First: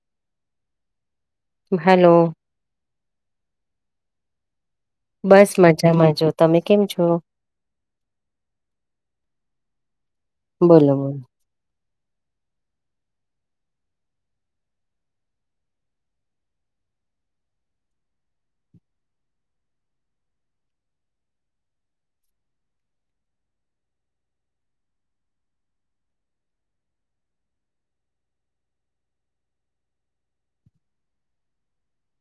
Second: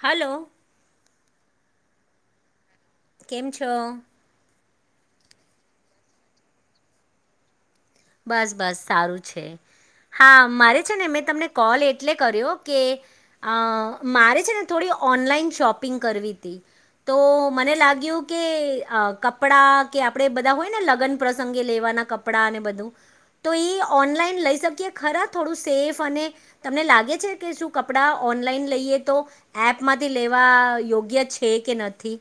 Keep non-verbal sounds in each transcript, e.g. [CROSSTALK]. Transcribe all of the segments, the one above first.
Hello. Hello. કેમ છો. બસ મજામાં જો. તમે કેમ છો? બસ બસ સારું છે હા મારે બોલો છે ને બોલો. મેં તમને કોલ એક એલે કર કે મારે છે ને થોડી ઓનલાઈન શોપિંગ કરવી હતી. તો મને લાગ્યું કે કપડા કે આપણે બધા હોય ને લગ્ન પ્રસંગે લેવા ના કપડા અને બધું. તો એ ઓનલાઈન લઈ શકીએ ખરા થોડું સેફ અને તમને લાગે છે કે શું કપડાં. ઓનલાઈન લઈએ તો એપ માંથી લેવા યોગ્ય છે કે નથી.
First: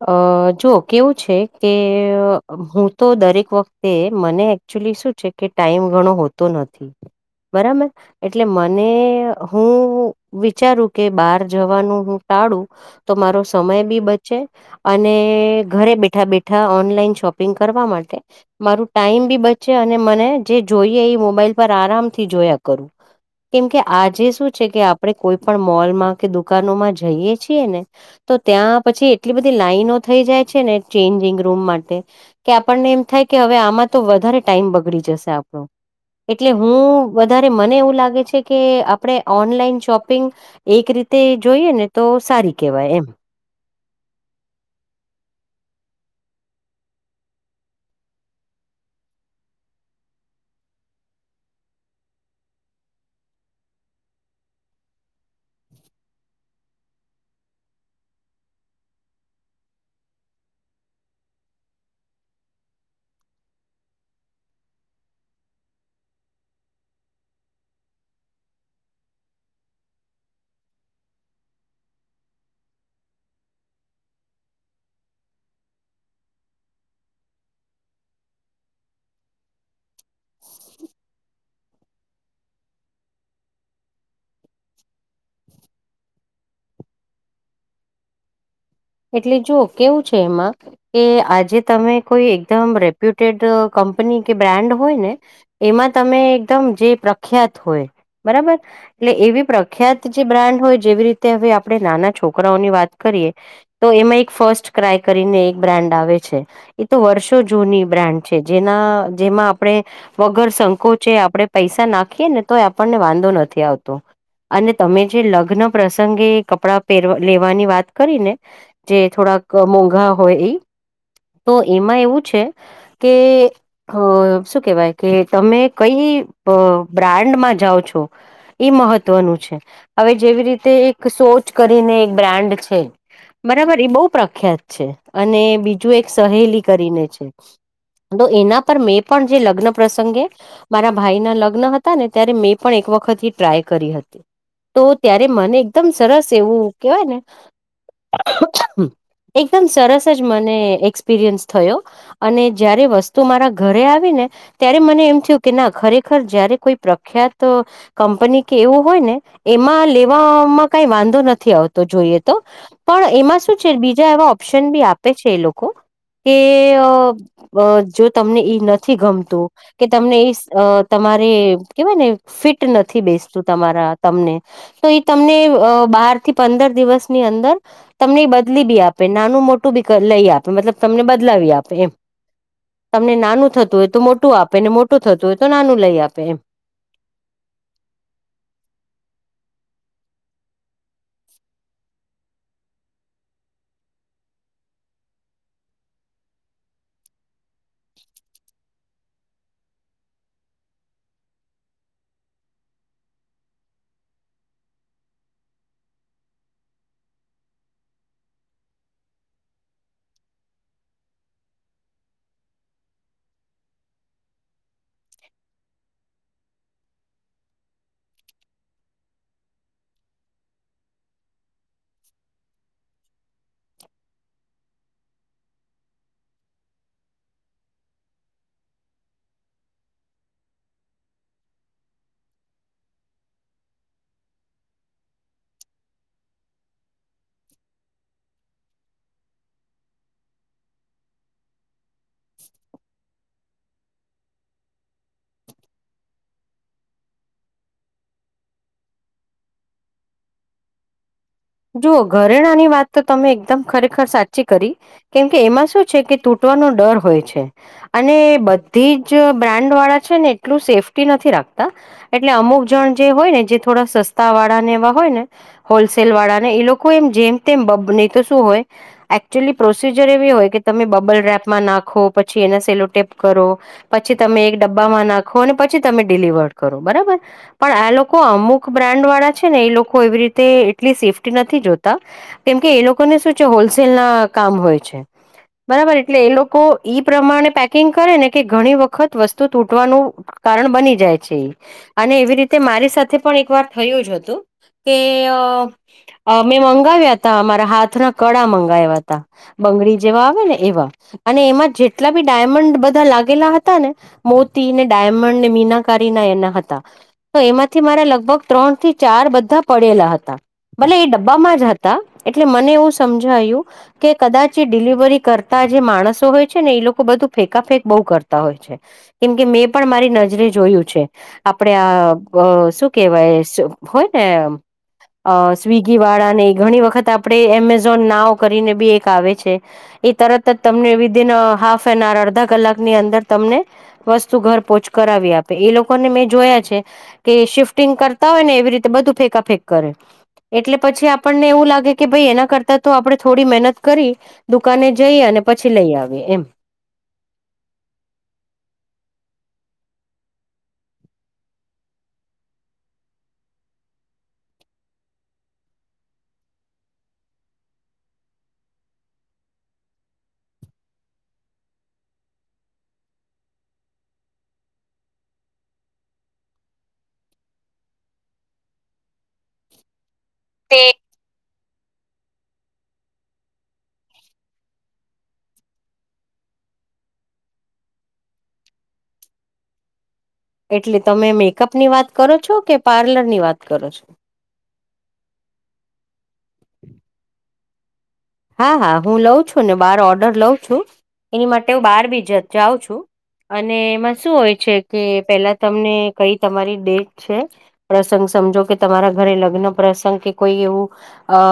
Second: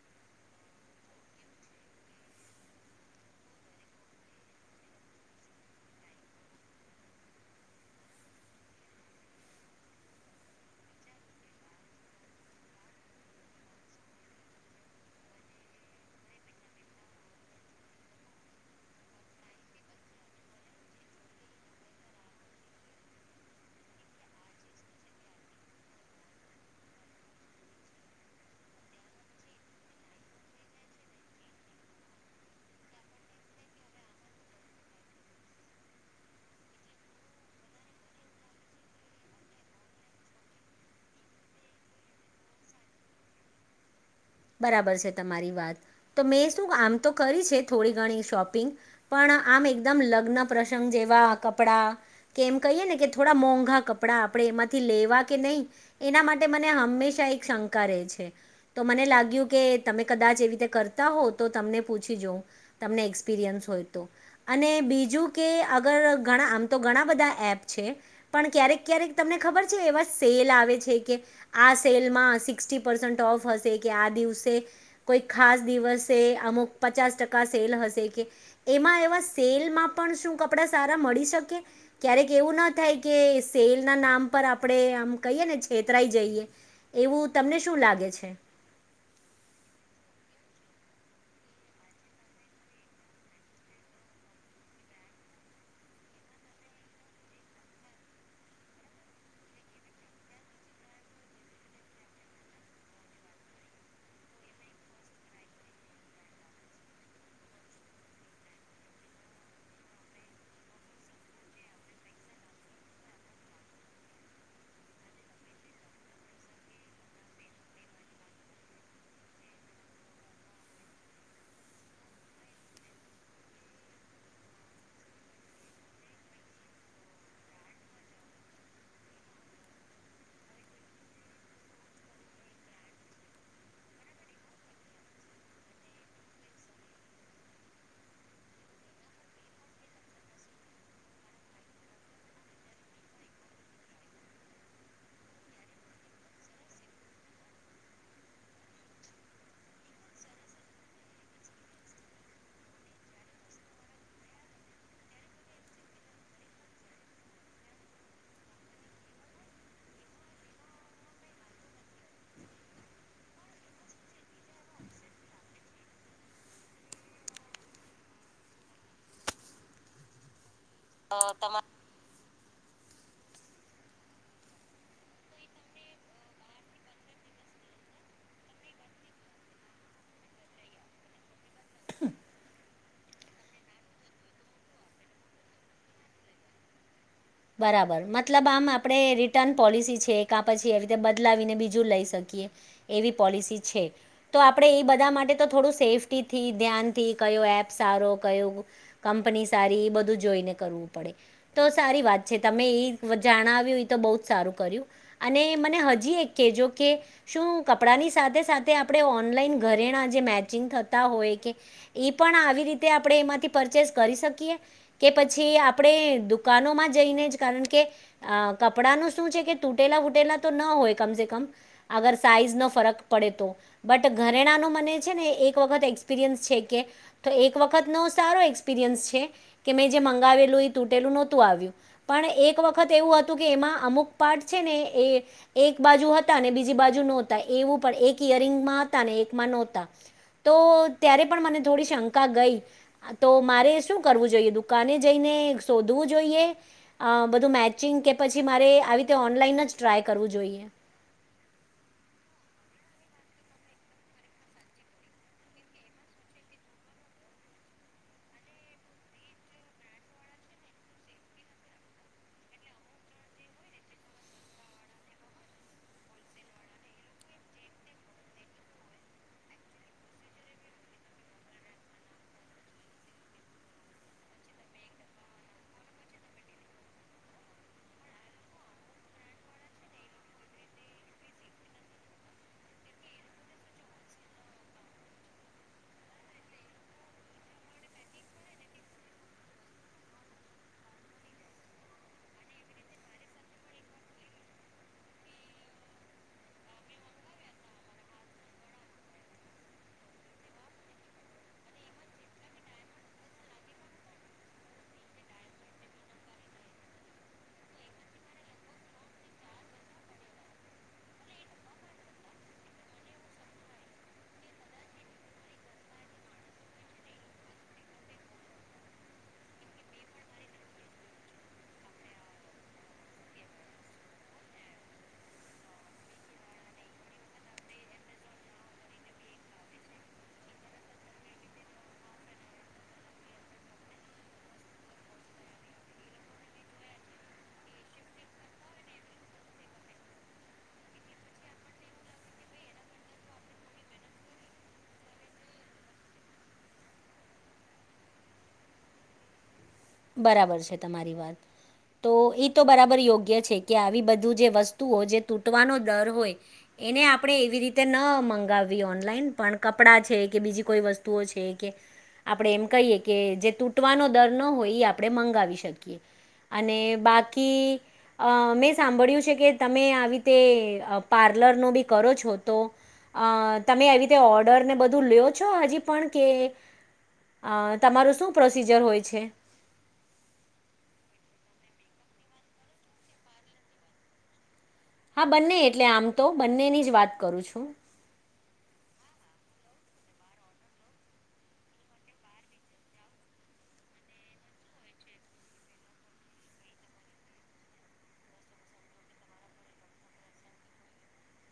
અ જો કેવું છે કે હું તો દરેક વખતે મને. એકચુલી શું છે કે ટાઈમ ઘણો હોતો નથી. બરાબર એટલે મને હું વિચારું કે બાર જવાનું. કાળુ તો મારો સમય બી બચે. અને ઘરે બેઠા બેઠા ઓનલાઈન શોપિંગ કરવા માટે મારું ટાઈમ બી. છે અને મને જે જોઈએ એ મોબાઈલ પર આરામ થી જોયા કરું. કેમકે આજે શું છે કે આપણે કોઈ પણ મોલમાં કે દુકાનોમાં જઈયએ છીએ ને. તો ત્યાં પછી. એટલી બધી લાાઈનો થઈ જાય છે ને ચેન્જિંગ રૂમ માટે કે આપણને એમ થાય કે હવે આમાં તો. વધારે ટાઈમ બગડી જશે આપણો. એટલે હું વધારે મને એવું લાગે છે કે આપણે ઓનલાઈન શોપિંગ એક રીતે. તે જોઈએ ને તો સારી કહેવાય એમ. બરાબર છે તમારી વાત તો મેં શું આમ તો કરી છે થોડી ઘણી શોપિંગ પણ. આમ એકમ લગ્ન પ્રસંગ જેવા કપડા કે એમ કહીએ ને કે થોડા મોંઘા કપડા આપ. આપડે એમાંથી લેવા કે નહીં એના માટે મને હંમેશા એક શંકા રહે છે તો મને લાગિયું કે તમે કદાચ એવી રીતે કરતા હો તો તમને પૂછી જ તમને એક્સપિરિયન્સ હોય તો. અને બીજું કે અગર ઘણા આમ તો ઘણા બધા એપ છે પણ ક્યારેક ક્યારેક તમે ખબર છે એવા સેલ આવે છે કે આ સેલમાં સિક્સટી પરસેંટ ઓફ હશે કે આ દિવસે કોઈ ખાસ દિવસે અમુક પચાસ ટકા સેલ હશે કે એમાં એવા સેલમાં પણ શું કપડા સારા મળી શકે ક્યારેક એવું ના થાય કે સેલ ના નામ આમ પર આપણે આમ કહીએ ને છેતરાઈ જઈએ એવું તમને શું લાગે છે. એટલે જો કેવું છે એમાં કે આજે તમે કોઈ એકદમ રેપ્યુટેડ કંપ ની કે બ્રાન્ડ હોય ને એમાં તમે એકદમ જે પ્રખ્યાત હોય બરાબર એટલે એવી પ્રખ્યાત જે બ્રાન્ડ હોય જેવી રીતે હવે આપણે નાના છોકરાઓની વાત કરી કરીએ. તો એમાં એક ફર્સ્ટ ક્રાય કરીને એક બ્રાન્ડ આવે છે એ તો વર્ષો જૂની બ્રાન્ડ છે જેના જેમાં આપણે વગર સંકોચે આપડણે પૈસા નાખીએ ને તો આપણને વાંધો નથી આવતો. તો અને તમે જે લગ્ન પ્રસંગે કપડા પર લેવાની વાત કરી ને જે થોડાક મોંઘા હોય એ તો એમાં એવું છે કે અ શું કેવાય કે તમે કઈ બ્રાન્ડમાં જાઓ છો. એ મહત્વનું છે હવે જેવી રીતે એક સોચ કરીને એક બ્રાન્ડ છે બરાબર એ બહુ પ્રખ્યાત છે અને બીજું એક સહેલી કરીને છે તો એના પર મેં પણ જે લગ્ન પ્રસંગે મારા ભાઈના લગ્ન હતા ને ત્યારે મેં પણ એક એક વખત ટ્રાય કરી હતી. તો ત્યારે મને એકદમ સરસ એવું કેવાય ને એકદમ સરસ જ મને એક્સપિરિયન્સ થયો અને જયારે વસ્તુ મારા ઘરે આવી ને ત્યારે મને એમ થયું કે ના ખરેખર જયારે કોઈ પ્રખ્યાત કંપની કે એવું હોય ને એમાં લેવામાં કઈ વાંધો નથી આવતો જોઈએ તો પણ એમાં શું છે બીજા એવા ઓપ્શન બી આપે છે એ લોકો કે જો તમને ઈ નથી ગમતું કે તમને એ અ તમારે કેવાય ને ફિટ નથી બેસતું તમારા તમને તો એ તમને બાર થી પંદર દિવસની અંદર તમને બદલી બી આપે નાનું મોટું બી લઈ આપે મતલબ તમને બદલાવી આપે એમ. તમને નાનું થતું હોય તો મોટું આપે ને મોટું થતું હોય તો નાનું લઈ આપે એમ. બરાબર મતલબ આમ આપડે રિટર્ન પોલિસી છે કા પછી એવી રીતે બદલાવીને બીજું લઈ શકીએ. એવી પોલસી છે તો આપણે એ બધા માટે તો થોડું સેફીટીથી ધ્યાનથી કઈ એપ સારો કઈ કંપની સારી એ બધું જોઈને કરવું પડે તો સારી વાત છે તમે એ જાણાવ્યું એ તો બહુ જ સારું કર્યું અને મને હજી એક કેજો કે શું કપડાંની સાથે સાથે આપણે ઓનલાઈન ઘરેણા જે મેચિંગ થતા હોય કે એ પણ પણ આવી રીતે આપણે એમાંથી પરચેસ કરી શકીએ કે પછી આપણે દુકાનોમાં જ જઈ ને કારણ કે કપડા નુ શું છે કે તૂટેલા તૂટેલા તો ના હોય કમસે કમ આ અગર સાઈઝનો ફરક પડે તો બટ ઘરેણાનો મને છે ને એક વખત એક્સપિરિયન્સ છે કે તો એક વખતનો સારો એક્સપિરિયન્સ છે કે મેં જે મંગાવેલું એ તૂટેલું નહોતું આવ્યું. પણ એક વખત એવું હતું કે એમાં અમુક પાર્ટ છે ને એ એક બાજુ હતા અને બીજી બાજુ નોતા એવું પણ એક ઈયરિંગમાં હતા ને એકમાં નહોતા. તો ત્યારે પણ મને થોડી શંકા ગઈ તો મારે શું કરવું જોઈએ દુકાને જઈને શોધવું જોઈએ. અ બધું મેચિંગ કે પછી મારે આવી રીતે ઓનલાઈન જ ટ્રાય કરવું જોઈએ. જુઓ ઘરેણાની વાત તો તમે એકદમ ખરેખર સાચી કરી કેમ કે એમાં શું છે કે તૂટ નો ડર હોય છે અને બધી જ બ્રાન્ડ વાળા છે ને એટલું સેફટી નથી રાખત તા એટલે અમુક જણ જે હોય ને જે થોડા સસ્તા વાળા ને એવા હોય ને હોલસેલ વાળા અને એ લોકો એમ જેમ તેમ બબ નહી તો શું હોય એકચુઅલી પ્રોસીજર એવી હોય કે તમે બબલ રેપ માં નાખો પછી એને સેલોટેપ કરો પછી તમે એક ડબ્બામાં નાખો અને પછી તમે ડિલિવર કટ કરી પણ આ લોકો અમુક બ્રાન્ડ વાળા છે ને એ લોકો એવી રીતે એટલી સેફ નથી જોતા કેમ કે એ લોકોને શું છે હોલસેલ ના કામ હોય છે. બરાબર એટલે એ લોકો ઈ પ્રમાણે પેકિંગ કરે ને કે ઘણી વખત વસ્તુ તૂટવાનું કારણ બની જાય છે એ અને એવી રીતે મારી સાથે પણ એક વાર થયું જ હતું કે અ અ મેં મંગાવ્યા હતા મામારા હાથના કળા મંગાવ્યા હતા બંગડી જેવા આવે ને એવા અને એમાં જેટલા બી ડાયમંડ બધા લાગેલા હતા ને મોતી ને ડાયમંડ ને મીના મીનાકારીના હતા એના હતા તો એમાંથી મારા લગભગ ત્રણ થી ચાર બધા પડેલા હતા ભલે એ ડબ્બામાં જ હતા એટલે મને એવું સમજાયું કે કદાચ એ ડિલિવરી કરતા જે માણસો હોય છે ને એ લોકો બધું ફેકાફેક બહુ કરતા હોય છે કેમ કે મેં પણ મારી નજરે જો જોયું છે આપડે આ શું કેવાય હોય ને [INAUDIBLE] અ સ્વીિગી વાળા ને ઘણી વખત આપણે એમેઝોન નાવ કરીને બી એક આવે છે એ તરત જ તમને વિધિન હાફ એન આર અડધા કલાક ની અંદર તમને વસ્તુ ઘર પહોચ કરાવ આપે એ લોકોને મેં જોયા છે કે શિફ્ટિંગ કરતા હોય ને એવી રીતે બધું ફેકાફેક કરે [INAUDIBLE] એટલે પછી આપણને એવું લાગે કે ભાઈ એના કરતા તો આપડણે થોડી મહેનત કરી દુકાને જઈ અને પછી લઈ આવે એમ. બરાબર છે તમારી વાત. તો એ તો બરાબર યોગ્ય છે કે આવી બધું જે વસ્તુઓ જે તૂટવાનો દર હોય એને આપણે એવી રીતે ન મંગાવવી ઓનલાઈન પણ કપડાં છે કે બીજી કોઈ વસ્તુઓ છે કે આપણે એમ કહીએ કે જે તૂટવાનો દર ન હોય એ આપણે મંગાવી શકીએ. અને બાકી અ મેં સાંભળ્યું છે કે તમે આવી તે પાર્લરનો ભી કરો છો તો અ તમે આવી રીતે ઓર્ડર ને બધું લ્યો છો હજી પણ કે અ તમારું શું પ્રોસીજર હોય છે? એટલે તમે મેકઅપ ની વાત કરો છો કે પાર્લરની વાત કરો છો? હા, બંને એટલે આમ તો બંનેની જ વાત કરું છું. હા હા હું લઉં છું ને બાર ઓર્ડર લઉં છું એની માટે હું બહાર બી જાઉં છું. અને એમાં શું હોય છે કે પેલા તમને કઈ તમારી ડેટ છે પ્રસ સમજો કે તમારા ઘરે લગ્ન પ્રસંગ કે કોઈ એવું અ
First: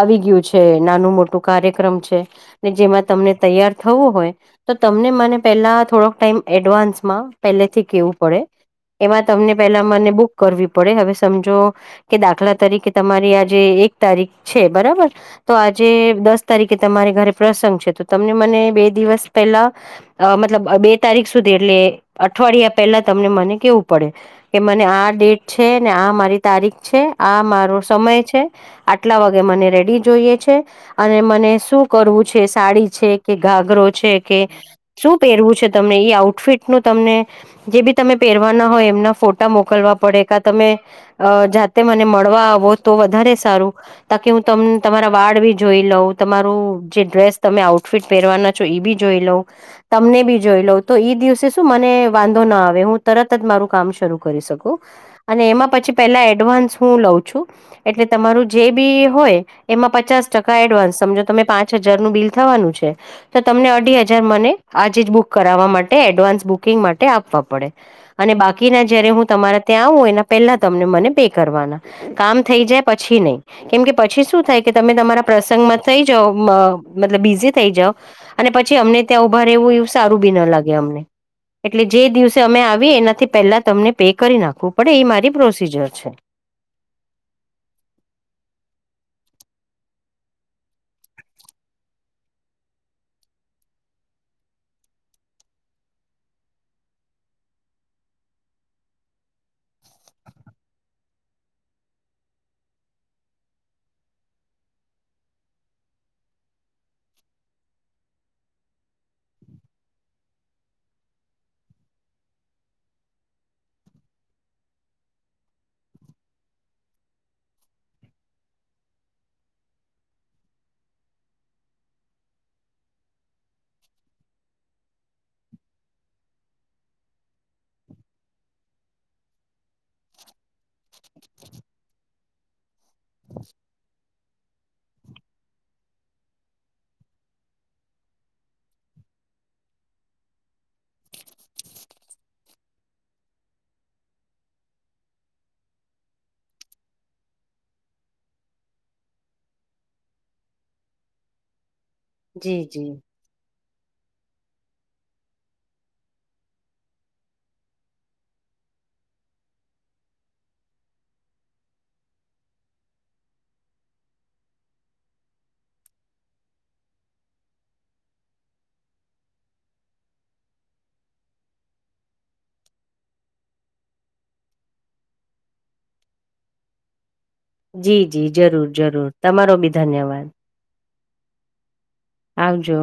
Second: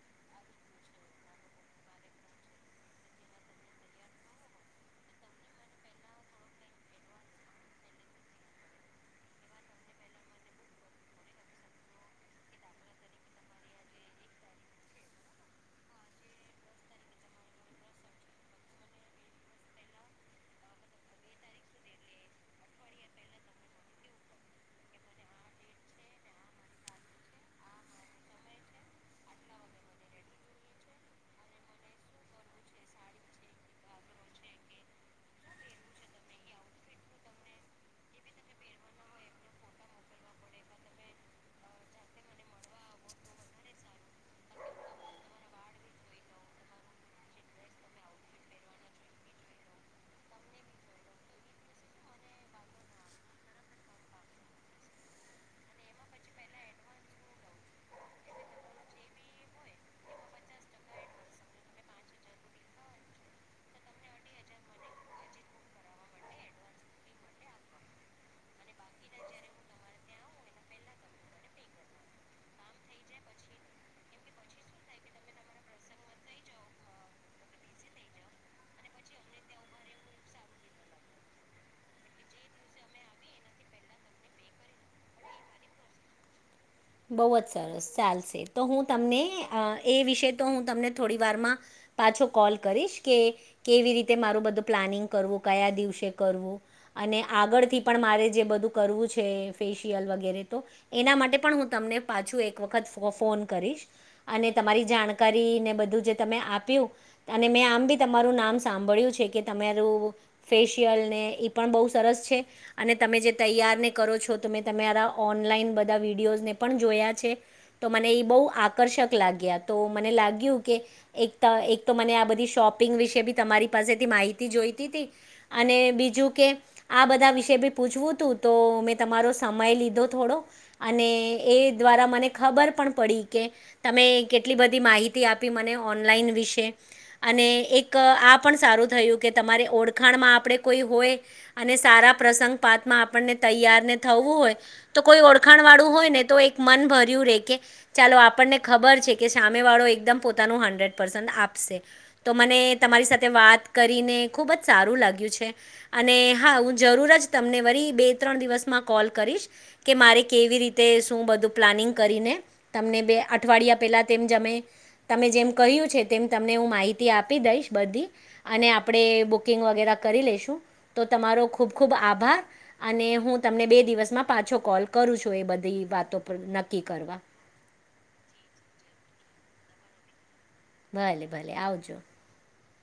આવી ગયું છે નાનું મોટું કાર્યક્રમ છે ને જેમાં તમને તૈયાર થવું હોય તો તમને મને પેલા થોડોક ટાઈમ એડવાન્સ માં પેલેથી કેવું પડે એમાં તમને પેલા મને બુક કરવી પડે હવે સમજો કે દાખલા તરીકે તમારી આ જે એક તારીખ છે બરાબર. તો આજે દસ તારીખે તમારે ઘરે પ્રસંગ છે તો તમને મને બે દિવસ પહેલા અ મતલબ બે તારીખ સુધી એટલે અઠવાડિયા પહેલા તમને મને કેવું પડે કે મને આ ડેટ છે ને આ મારી તારીખ છે આ મારો સમય છે આટલા વાગે મને રેડી જોઈએ છે અને મને શું કરવું છે? સાડી છે કે ઘાગરો છે કે શું પહેર છુ તમને એ આઉટફિટ નું તમને જે ભી તમે પહેરવાના હોય એમના ફોટા મોકલવા પડે કાં તમે જાતે મને મળવા આવો તો વધારે સારું તા કી હું તમ તમારા વાળ ભી જોઈ લઉ તમારું જે ડ્રેસ તમે આઉટફિટ પહેરવાના છો એ ભી જોઈ લઉં તમ ને ભી જોઈ લઉં તો એઈ દિવસે શું મને વાંધો ના આવે હું તરત જ મારું કામ શરૂ કરી શકું. અને એમાં પછી પેલા એડવાન્સ હું લઉં છું એટલે તમારું જે ભી હોય એમાં પચાસ ટકા એડવાન્સ સમજો તમે પાંચ હજારનું બિલ થવાનું છે તો તમને અઢી હજાર મને આજે જ બુક કરાવવા માટે એડવાન્સ બુકિંગ માટે આપવવા પડે અને બાકીના જયારે હું તમારા ત્યાં આવું એના પેલા તમને મને પે કરવાના કામ થઈ જાય પછી નહી કેમ કે પછી શું થાય કે તમે તમારા પ્રસંગમાં થઈ જાવ મ મતલબ બીઝી થઈ જાવ અને પછી અમને ત્યાં ઉભા રહેવું એવું સારું ભી ના લાગે અમને એટલે જે દિવસે અમે આવીએ એનાથી પેહેલા તમને પે કરી નાખવું પડે એ મારી પ્રોસીજર છે. બહુ જ સરસ ચાલશે તો હું તમને એ વિશે તો હું તમને થોડી વારમાં પાછો કોલ કરીશ કે કેવી રીતે મારું બધું પ્લાનિંગ કરવું કયા દિવસે કરવું અને આગળથી પણ મારે જે બધું કરવું છે ફેશિયલ વગેરે તો એના માટે પણ હું તમને પાછું એક વખત ફો ફોન કરીશ અને તમારી જાણકારીને બધું જે તમે આ પ્યું મેં આમ ભી તમારું નામ સાંભળ્યું છે કે તમારું ફેશિયલ ને એ પણ બહુ સરસ છે અને તમે જે તૈયારને કરો છો તમે તમારા ઓનલાઈન બધા વિડીયોઝને પણ જોયા છે તો મને એ બહુ આકર્ષક લાગ્યા તો મને લાગ્યું કે એક તા એક તો મને આ બધી શોપિંગ વિશે ભી તમારી પાસેથી માહિતી જોઈતીતી અને બીજું કે આ બધા વિષ ભી પૂછવું તું તો મેં તમારો સમય લીધો થોડો અને એ દ્વારા મને ખબર પણ પડી કે તમે કેટલી બધી માહિતી આપી મને ઓનલાઈન વિ શે અને એક આ પણ સારું થયું કે તમારે ઓળખાણમાં આપણે કોઈ હોય અને સારા પ્રસંગ પાતમાં આપણને તૈયાર ને થવું હોય તો કોઈ ઓળખાણ વાળું હોય ને તો એક મન ભર્યું રે કે ચાલો આપણને ખબર છે કે સામેવાળો એકદમ પોતાનું હંડ્રેડ પર્સન્ટ આપશે તો મને જી જી તમારી સાથે વાત કરીને ખૂબ જ સારું લાગ્યું છે અને હા, હું જરૂર જ તમને વળી બે ત્રણ દિવસમાં કોલ કરીશ કે મારે કેવી રીતે શું બધું પ્લાનિંગ કરીને તમને બે અઠવાડિયા પહેલા તેમ જમે તમે જેમ કહ્યું છે તેમ તમને હું માહિતી આપી દઈશ બધી અને આપણે બુકિંગ વગેરે કરી લેશું તો. તમારો ખૂબ ખૂબ આભાર અને હું તમને બે દિવસમાં પાછો કોલ કરું છું એ બધી વાતો. તો નક્કી કરવા. જી જી જરૂર જરૂર તમારો બી ધન્યવાદ. ભલે ભલે આવજો. આવજો